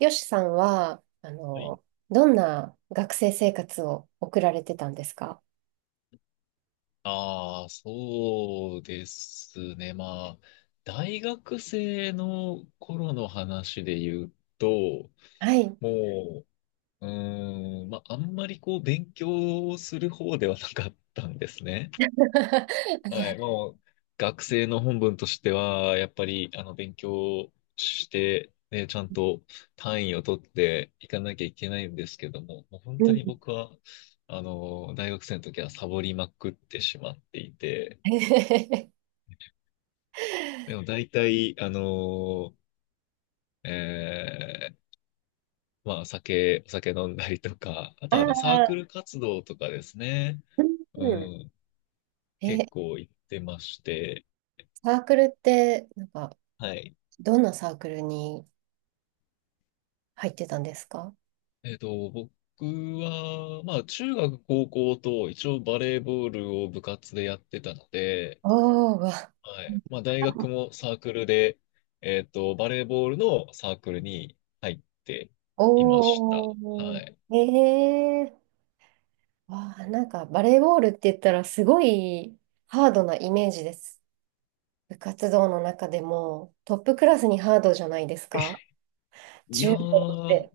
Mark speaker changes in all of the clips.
Speaker 1: よしさんは、
Speaker 2: はい。
Speaker 1: どんな学生生活を送られてたんですか？
Speaker 2: ああ、そうですね。大学生の頃の話で言うと、
Speaker 1: はい。
Speaker 2: もう、うーん、まあ、あんまり勉強をする方ではなかったんですね。はい。学生の本分としては、やっぱり、勉強して、ね、ちゃんと単位を取っていかなきゃいけないんですけども、もう本当
Speaker 1: うん。
Speaker 2: に僕は、大学生の時はサボりまくってしまっていて、でも大体、ーえーお酒飲んだりとか、あ
Speaker 1: あ
Speaker 2: とはなサーク
Speaker 1: あ、
Speaker 2: ル活動とかですね。
Speaker 1: う
Speaker 2: う
Speaker 1: ん。
Speaker 2: ん、
Speaker 1: え、
Speaker 2: 結構行ってまして、
Speaker 1: サークルって、なんか、
Speaker 2: はい。
Speaker 1: どんなサークルに入ってたんですか？
Speaker 2: 僕は、中学、高校と一応バレーボールを部活でやってたので、
Speaker 1: おー、わ、
Speaker 2: はい。まあ、大学もサークルで、バレーボールのサークルに入っていました。
Speaker 1: お
Speaker 2: は
Speaker 1: ー、
Speaker 2: い。
Speaker 1: えー、わあ、なんか、バレーボールって言ったら、すごいハードなイメージです。部活動の中でもトップクラスにハードじゃないですか？
Speaker 2: いや
Speaker 1: 中高っ
Speaker 2: ー、
Speaker 1: て。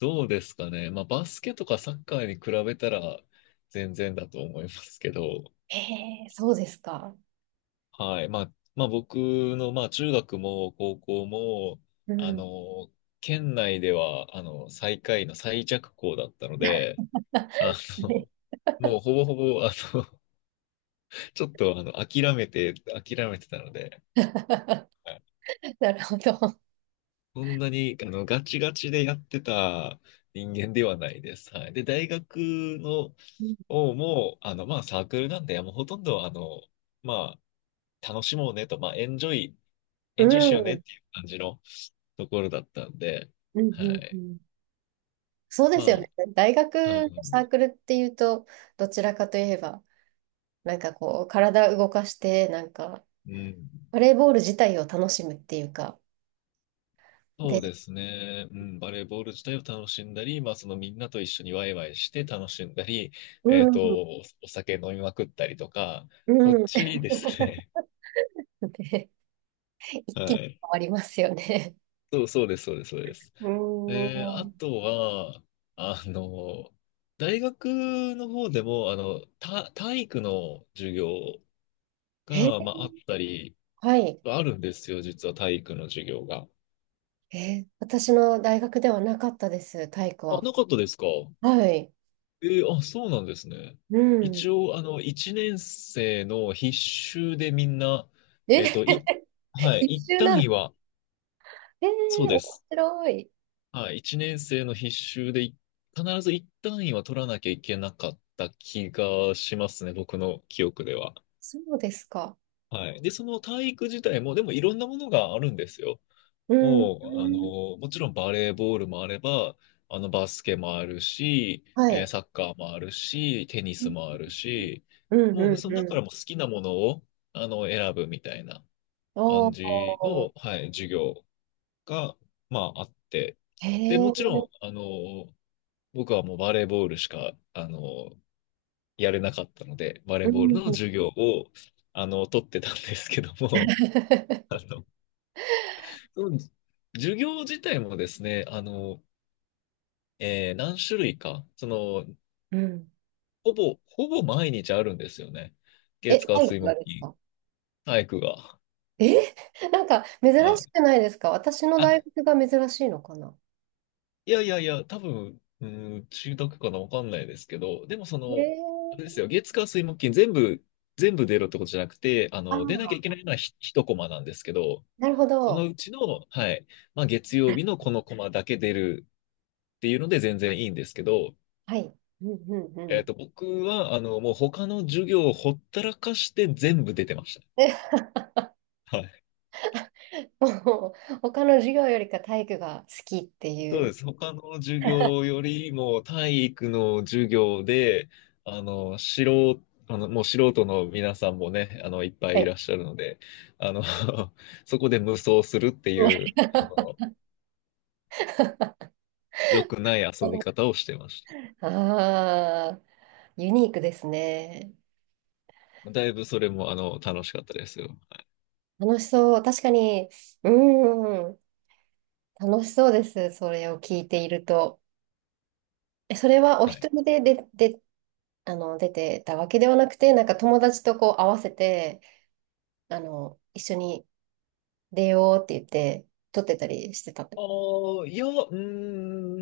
Speaker 2: どうですかね。まあ、バスケとかサッカーに比べたら全然だと思いますけど、
Speaker 1: ええ、そうですか。
Speaker 2: はい。まあ、まあ、僕の、まあ、中学も高校も、
Speaker 1: う
Speaker 2: あ
Speaker 1: ん。
Speaker 2: の、県内では、最下位の最弱校だったので、あの、もうほぼほぼ、あの、ちょっと、あの、諦めてたので、はい。
Speaker 1: なるほど。
Speaker 2: そんなに、ガチガチでやってた人間ではないです。はい。で、大学の、
Speaker 1: うん
Speaker 2: をもう、サークルなんで、もうほとんど、まあ、楽しもうねと、まあ、
Speaker 1: う
Speaker 2: エンジョイしようねっ
Speaker 1: ん
Speaker 2: ていう感じのところだったんで、
Speaker 1: うん
Speaker 2: は
Speaker 1: う
Speaker 2: い。
Speaker 1: ん。そうですよ
Speaker 2: ま
Speaker 1: ね。大学
Speaker 2: あ、う
Speaker 1: の
Speaker 2: ん、
Speaker 1: サークルっていうと、どちらかといえば、なんかこう、体動かして、なんか、
Speaker 2: うん。
Speaker 1: バレーボール自体を楽しむっていうか、
Speaker 2: そう
Speaker 1: で、
Speaker 2: ですね。うん、バレーボール自体を楽しんだり、まあ、そのみんなと一緒にワイワイして楽しんだり、
Speaker 1: うん、
Speaker 2: おお酒飲みまくったりとか、
Speaker 1: う
Speaker 2: そっ
Speaker 1: ん。
Speaker 2: ちですね。
Speaker 1: で、一気に
Speaker 2: はい。
Speaker 1: 変わりますよね。
Speaker 2: そうです、そうです、そうです。
Speaker 1: う
Speaker 2: えー、あ
Speaker 1: ん。
Speaker 2: とは、あの、大学の方でも、た体育の授業
Speaker 1: え、
Speaker 2: が、まあ、あったり、
Speaker 1: はい。
Speaker 2: あるんですよ、実は体育の授業が。
Speaker 1: 私の大学ではなかったです、体育
Speaker 2: あ、
Speaker 1: は。
Speaker 2: なかったですか。
Speaker 1: はい。
Speaker 2: えー、あ、そうなんですね。
Speaker 1: うん。
Speaker 2: 一応、一年生の必修でみんな、
Speaker 1: え、
Speaker 2: えっと、い、は い、
Speaker 1: 必
Speaker 2: 一
Speaker 1: 修な
Speaker 2: 単
Speaker 1: んで
Speaker 2: 位
Speaker 1: す？
Speaker 2: は、
Speaker 1: え
Speaker 2: そう
Speaker 1: ー、
Speaker 2: で
Speaker 1: 面
Speaker 2: す。
Speaker 1: 白い。
Speaker 2: はい、1年生の必修でい必ず1単位は取らなきゃいけなかった気がしますね、僕の記憶では。
Speaker 1: そうですか。
Speaker 2: はい。で、その体育自体も、でもいろんなものがあるんですよ。
Speaker 1: うん。
Speaker 2: もう、
Speaker 1: うん、
Speaker 2: もちろんバレーボールもあれば、バスケもあるし、
Speaker 1: は
Speaker 2: えー
Speaker 1: い。
Speaker 2: サッカーもあるし、テニ
Speaker 1: う
Speaker 2: ス
Speaker 1: ん
Speaker 2: もあるし、
Speaker 1: うん
Speaker 2: もう、その中か
Speaker 1: う
Speaker 2: らも好きなものを、選ぶみたいな
Speaker 1: ん。お
Speaker 2: 感じの、
Speaker 1: ー。
Speaker 2: はい、授業が、まあ、あって、
Speaker 1: へ
Speaker 2: で、もちろ
Speaker 1: ー、
Speaker 2: ん、僕はもうバレーボールしか、やれなかったので、バレ
Speaker 1: う
Speaker 2: ーボールの
Speaker 1: ん。
Speaker 2: 授業を、取ってたんですけども、あ の、その授業自体もですね、何種類か、その、
Speaker 1: うん。
Speaker 2: ほぼ毎日あるんですよね。
Speaker 1: え、
Speaker 2: 月火
Speaker 1: 体
Speaker 2: 水
Speaker 1: 育が
Speaker 2: 木
Speaker 1: です
Speaker 2: 金、
Speaker 1: か？
Speaker 2: 体育が。
Speaker 1: え、なんか珍
Speaker 2: は
Speaker 1: し
Speaker 2: い。
Speaker 1: くないですか？私の
Speaker 2: あ、
Speaker 1: 大学が珍しいのかな？
Speaker 2: いやいやいや、多分、うん、中学かな、わかんないですけど、でもそ
Speaker 1: え
Speaker 2: の、あれです
Speaker 1: ー、
Speaker 2: よ、月火水木金全部、全部出ろってことじゃなくて、
Speaker 1: あ
Speaker 2: 出なきゃ
Speaker 1: あ、
Speaker 2: いけないのはひ一コマなんですけど、
Speaker 1: なるほ
Speaker 2: その
Speaker 1: ど。
Speaker 2: うちの、はい、まあ、月曜日のこのコマだけ出るっていうので全然いいんですけど、
Speaker 1: はい。うんうんうん。
Speaker 2: 僕は、もう他の授業をほったらかして全部出てまし た。はい。
Speaker 1: もう他の授業よりか体育が好きってい
Speaker 2: そう
Speaker 1: う。
Speaker 2: です。他の授業よりも体育の授業で、あの、素人、あの、もう素人の皆さんもね、いっぱ
Speaker 1: は
Speaker 2: いい
Speaker 1: い。
Speaker 2: らっしゃるので、あの、そこで無双するっていう、良くない遊び方をしてまし
Speaker 1: ああ、ユニークですね。
Speaker 2: た。だいぶそれも、楽しかったですよ。
Speaker 1: 楽しそう。確かに、うん、楽しそうです。それを聞いていると。え、それはお
Speaker 2: は
Speaker 1: 一
Speaker 2: い。
Speaker 1: 人で、出てたわけではなくて、なんか友達とこう合わせて、一緒に出ようって言って、撮ってたりしてた。
Speaker 2: ああ、いや、うー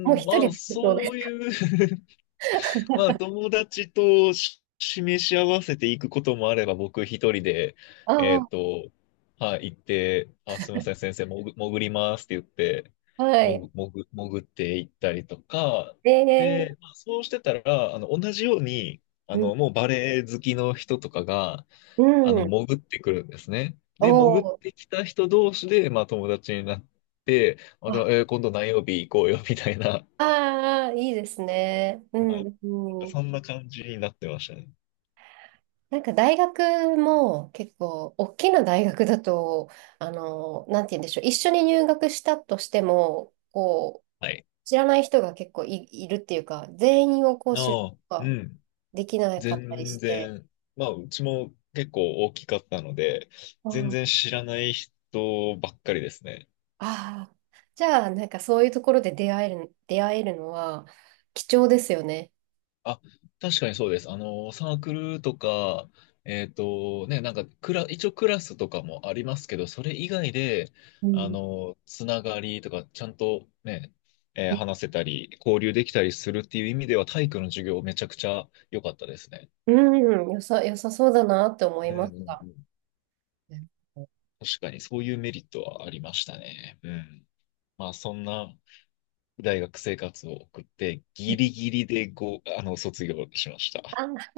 Speaker 1: もう
Speaker 2: ん、
Speaker 1: 一人
Speaker 2: まあ、
Speaker 1: で？そうで
Speaker 2: そ
Speaker 1: す
Speaker 2: う
Speaker 1: か。
Speaker 2: いう。 まあ、友達とし示し合わせていくこともあれば、僕一人で、えっ
Speaker 1: あ。
Speaker 2: と、はい、行って、あ、すいません、先生、潜りますって言って、
Speaker 1: あ、はい。
Speaker 2: 潜って行ったりとか、で、
Speaker 1: ええ、
Speaker 2: まあそうしてたら、同じように、
Speaker 1: うん、
Speaker 2: もうバレエ好きの人とかが、
Speaker 1: うん。
Speaker 2: 潜ってくるんですね。で、潜っ
Speaker 1: お、
Speaker 2: てきた人同士で、まあ、友達になって、あ、
Speaker 1: あ、
Speaker 2: じゃあ、えー今度何曜日行こうよ、みたいな。
Speaker 1: あー、いいですね。う
Speaker 2: はい。
Speaker 1: ん、
Speaker 2: なんか
Speaker 1: う
Speaker 2: そ
Speaker 1: ん。
Speaker 2: んな感じになってましたね。
Speaker 1: なんか大学も結構、大きな大学だと、なんて言うんでしょう、一緒に入学したとしても、こう、
Speaker 2: はい。
Speaker 1: 知らない人が結構いるっていうか、全員をこう知る
Speaker 2: ああ、
Speaker 1: こ
Speaker 2: う
Speaker 1: とが
Speaker 2: ん。
Speaker 1: できなかったり
Speaker 2: 全
Speaker 1: して、
Speaker 2: 然、まあ、うちも結構大きかったので、
Speaker 1: う
Speaker 2: 全
Speaker 1: ん、あ
Speaker 2: 然知らない人ばっかりですね。
Speaker 1: あ、じゃあ、なんかそういうところで出会えるのは貴重ですよね。
Speaker 2: あ、確かにそうです。サークルとか、えっとね、なんかクラ、一応クラスとかもありますけど、それ以外で、
Speaker 1: うん。
Speaker 2: つながりとか、ちゃんとね、えー話せたり、交流できたりするっていう意味では、体育の授業めちゃくちゃ良かったですね。
Speaker 1: うん、よさそうだなって思い
Speaker 2: うん
Speaker 1: ま
Speaker 2: う
Speaker 1: し
Speaker 2: ん
Speaker 1: た。
Speaker 2: うん、
Speaker 1: うん。
Speaker 2: 確かに、そういうメリットはありましたね。うん。まあ、そんな大学生活を送って、ギリ ギリでご、あの、卒業しました。
Speaker 1: あ、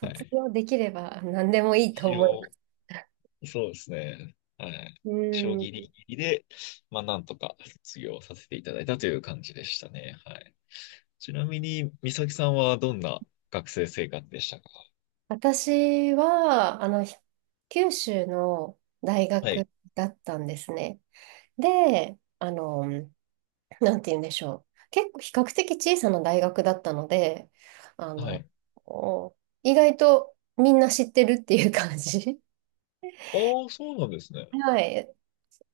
Speaker 2: はい。
Speaker 1: 業できれば何でもいいと
Speaker 2: 一
Speaker 1: 思いま
Speaker 2: 応、
Speaker 1: す。
Speaker 2: そうですね。はい。
Speaker 1: う
Speaker 2: 将棋ギリ
Speaker 1: ん。
Speaker 2: ギリで、まあ、なんとか卒業させていただいたという感じでしたね。はい。ちなみに、美咲さんはどんな学生生活でしたか。
Speaker 1: 私は、九州の大
Speaker 2: はい。
Speaker 1: 学だったんですね。で、なんて言うんでしょう。結構比較的小さな大学だったので、あ
Speaker 2: は
Speaker 1: の、
Speaker 2: い。
Speaker 1: お意外とみんな知ってるっていう感じ。
Speaker 2: ああ、そうなんですね。
Speaker 1: はい。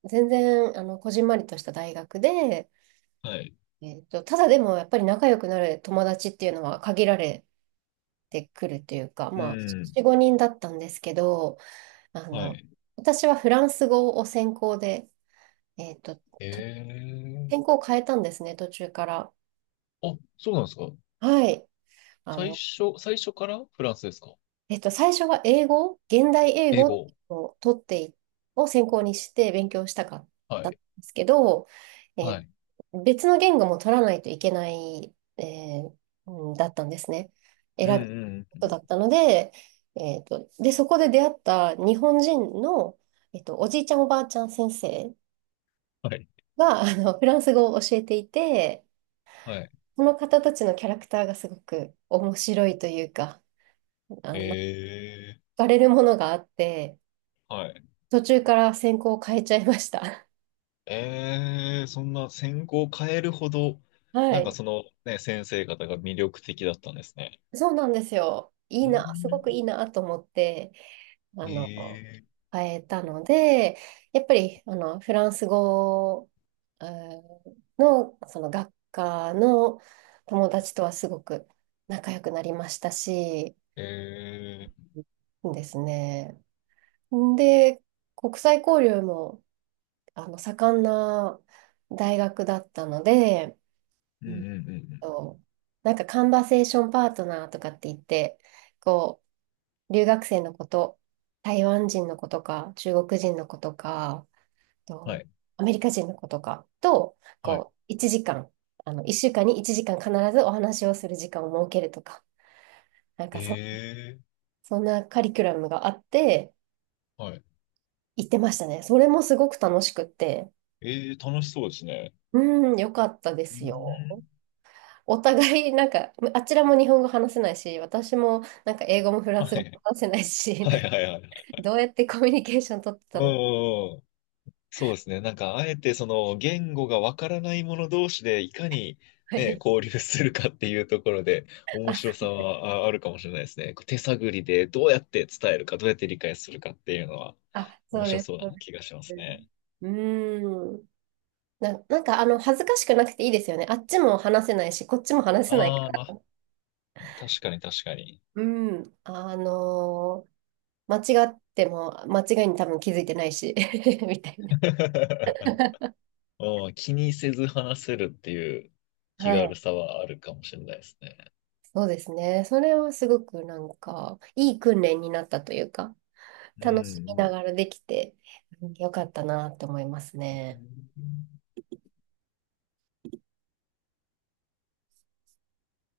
Speaker 1: 全然、こじんまりとした大学で、
Speaker 2: はい。
Speaker 1: ただでもやっぱり仲良くなる友達っていうのは限られてくるというか、
Speaker 2: う
Speaker 1: まあ、
Speaker 2: ん。
Speaker 1: 4、5人だったんですけど、あ
Speaker 2: は
Speaker 1: の、
Speaker 2: い。
Speaker 1: 私はフランス語を専攻で、えっと、と
Speaker 2: え
Speaker 1: 専
Speaker 2: え。
Speaker 1: 攻を変えたんですね、途中から。
Speaker 2: あ、そうなんですか。
Speaker 1: はい。あの、
Speaker 2: 最初からフランスですか。
Speaker 1: 最初は英語、現代英
Speaker 2: 英
Speaker 1: 語
Speaker 2: 語。
Speaker 1: を取ってい、を専攻にして勉強したかっ
Speaker 2: は
Speaker 1: たんで
Speaker 2: い。
Speaker 1: すけど、え
Speaker 2: は
Speaker 1: ー
Speaker 2: い。
Speaker 1: 別の言語も取らないといけない、ーうんだったんですね。
Speaker 2: うん
Speaker 1: 選ぶ
Speaker 2: う
Speaker 1: こ
Speaker 2: んう
Speaker 1: とだ
Speaker 2: ん。
Speaker 1: ったので、で、そこで出会った日本人の、おじいちゃんおばあちゃん先生
Speaker 2: はい。
Speaker 1: が、フランス語を教えていて、
Speaker 2: はい。
Speaker 1: その方たちのキャラクターがすごく面白いというか、惹
Speaker 2: ええ。
Speaker 1: かれるものがあって、
Speaker 2: はい。
Speaker 1: 途中から専攻を変えちゃいました。
Speaker 2: ええ。そんな専攻を変えるほど、
Speaker 1: は
Speaker 2: なんか
Speaker 1: い。
Speaker 2: そのね、先生方が魅力的だったんですね。
Speaker 1: そうなんですよ。い
Speaker 2: う
Speaker 1: いな、すごくいい
Speaker 2: ん。
Speaker 1: なと思って、あの、
Speaker 2: ええ。
Speaker 1: 変えたので、やっぱり、フランス語、の、その学科の友達とはすごく仲良くなりましたし、
Speaker 2: ええ。
Speaker 1: ですね。で、国際交流も、盛んな大学だったので、
Speaker 2: うんうんうんうん。
Speaker 1: そう、なんかカンバセーションパートナーとかって言って、こう、留学生の子と、台湾人の子とか、中国人の子とか、
Speaker 2: は
Speaker 1: と
Speaker 2: い、
Speaker 1: アメリカ人の子とかと、
Speaker 2: はい。
Speaker 1: こう、1時間、1週間に1時間必ずお話をする時間を設けるとか、なんかそ、
Speaker 2: ええ。
Speaker 1: そんなカリキュラムがあって、
Speaker 2: はい。
Speaker 1: 行ってましたね。それもすごく楽しくって、
Speaker 2: ええ楽しそうですね。
Speaker 1: うん、よかったで
Speaker 2: う
Speaker 1: すよ。
Speaker 2: ん。
Speaker 1: お互い、なんか、あちらも日本語話せないし、私もなんか英語もフラン
Speaker 2: は
Speaker 1: ス語も
Speaker 2: い、
Speaker 1: 話せないし、
Speaker 2: はい、はい、はい。
Speaker 1: どうやってコミュニケーション取って
Speaker 2: う
Speaker 1: た
Speaker 2: ん、う
Speaker 1: のか。
Speaker 2: んうん。そうですね。なんか、あえてその言語がわからない者同士でいかに
Speaker 1: は
Speaker 2: ね、
Speaker 1: い。
Speaker 2: 交流するかっていうところで面白さはああるかもしれないですね。こう手探りでどうやって伝えるか、どうやって理解するかっていうのは
Speaker 1: あ、そ
Speaker 2: 面
Speaker 1: う
Speaker 2: 白
Speaker 1: です。
Speaker 2: そう
Speaker 1: そ
Speaker 2: な
Speaker 1: う
Speaker 2: 気がしま
Speaker 1: で
Speaker 2: す
Speaker 1: す。
Speaker 2: ね。
Speaker 1: うーん。なんか、恥ずかしくなくていいですよね。あっちも話せないし、こっちも話せない
Speaker 2: あ
Speaker 1: か
Speaker 2: あ、
Speaker 1: ら。
Speaker 2: 確かに確かに。
Speaker 1: うん。間違っても、間違いに多分気づいてないし、みたいな。
Speaker 2: うん、気にせず話せるっていう気
Speaker 1: は
Speaker 2: 軽
Speaker 1: い。
Speaker 2: さはあるかもしれないですね。
Speaker 1: そうですね。それはすごくなんか、いい訓練になったというか、
Speaker 2: う
Speaker 1: 楽しみな
Speaker 2: ん
Speaker 1: がらできて、うん、よかったなと思います
Speaker 2: う
Speaker 1: ね。
Speaker 2: ん。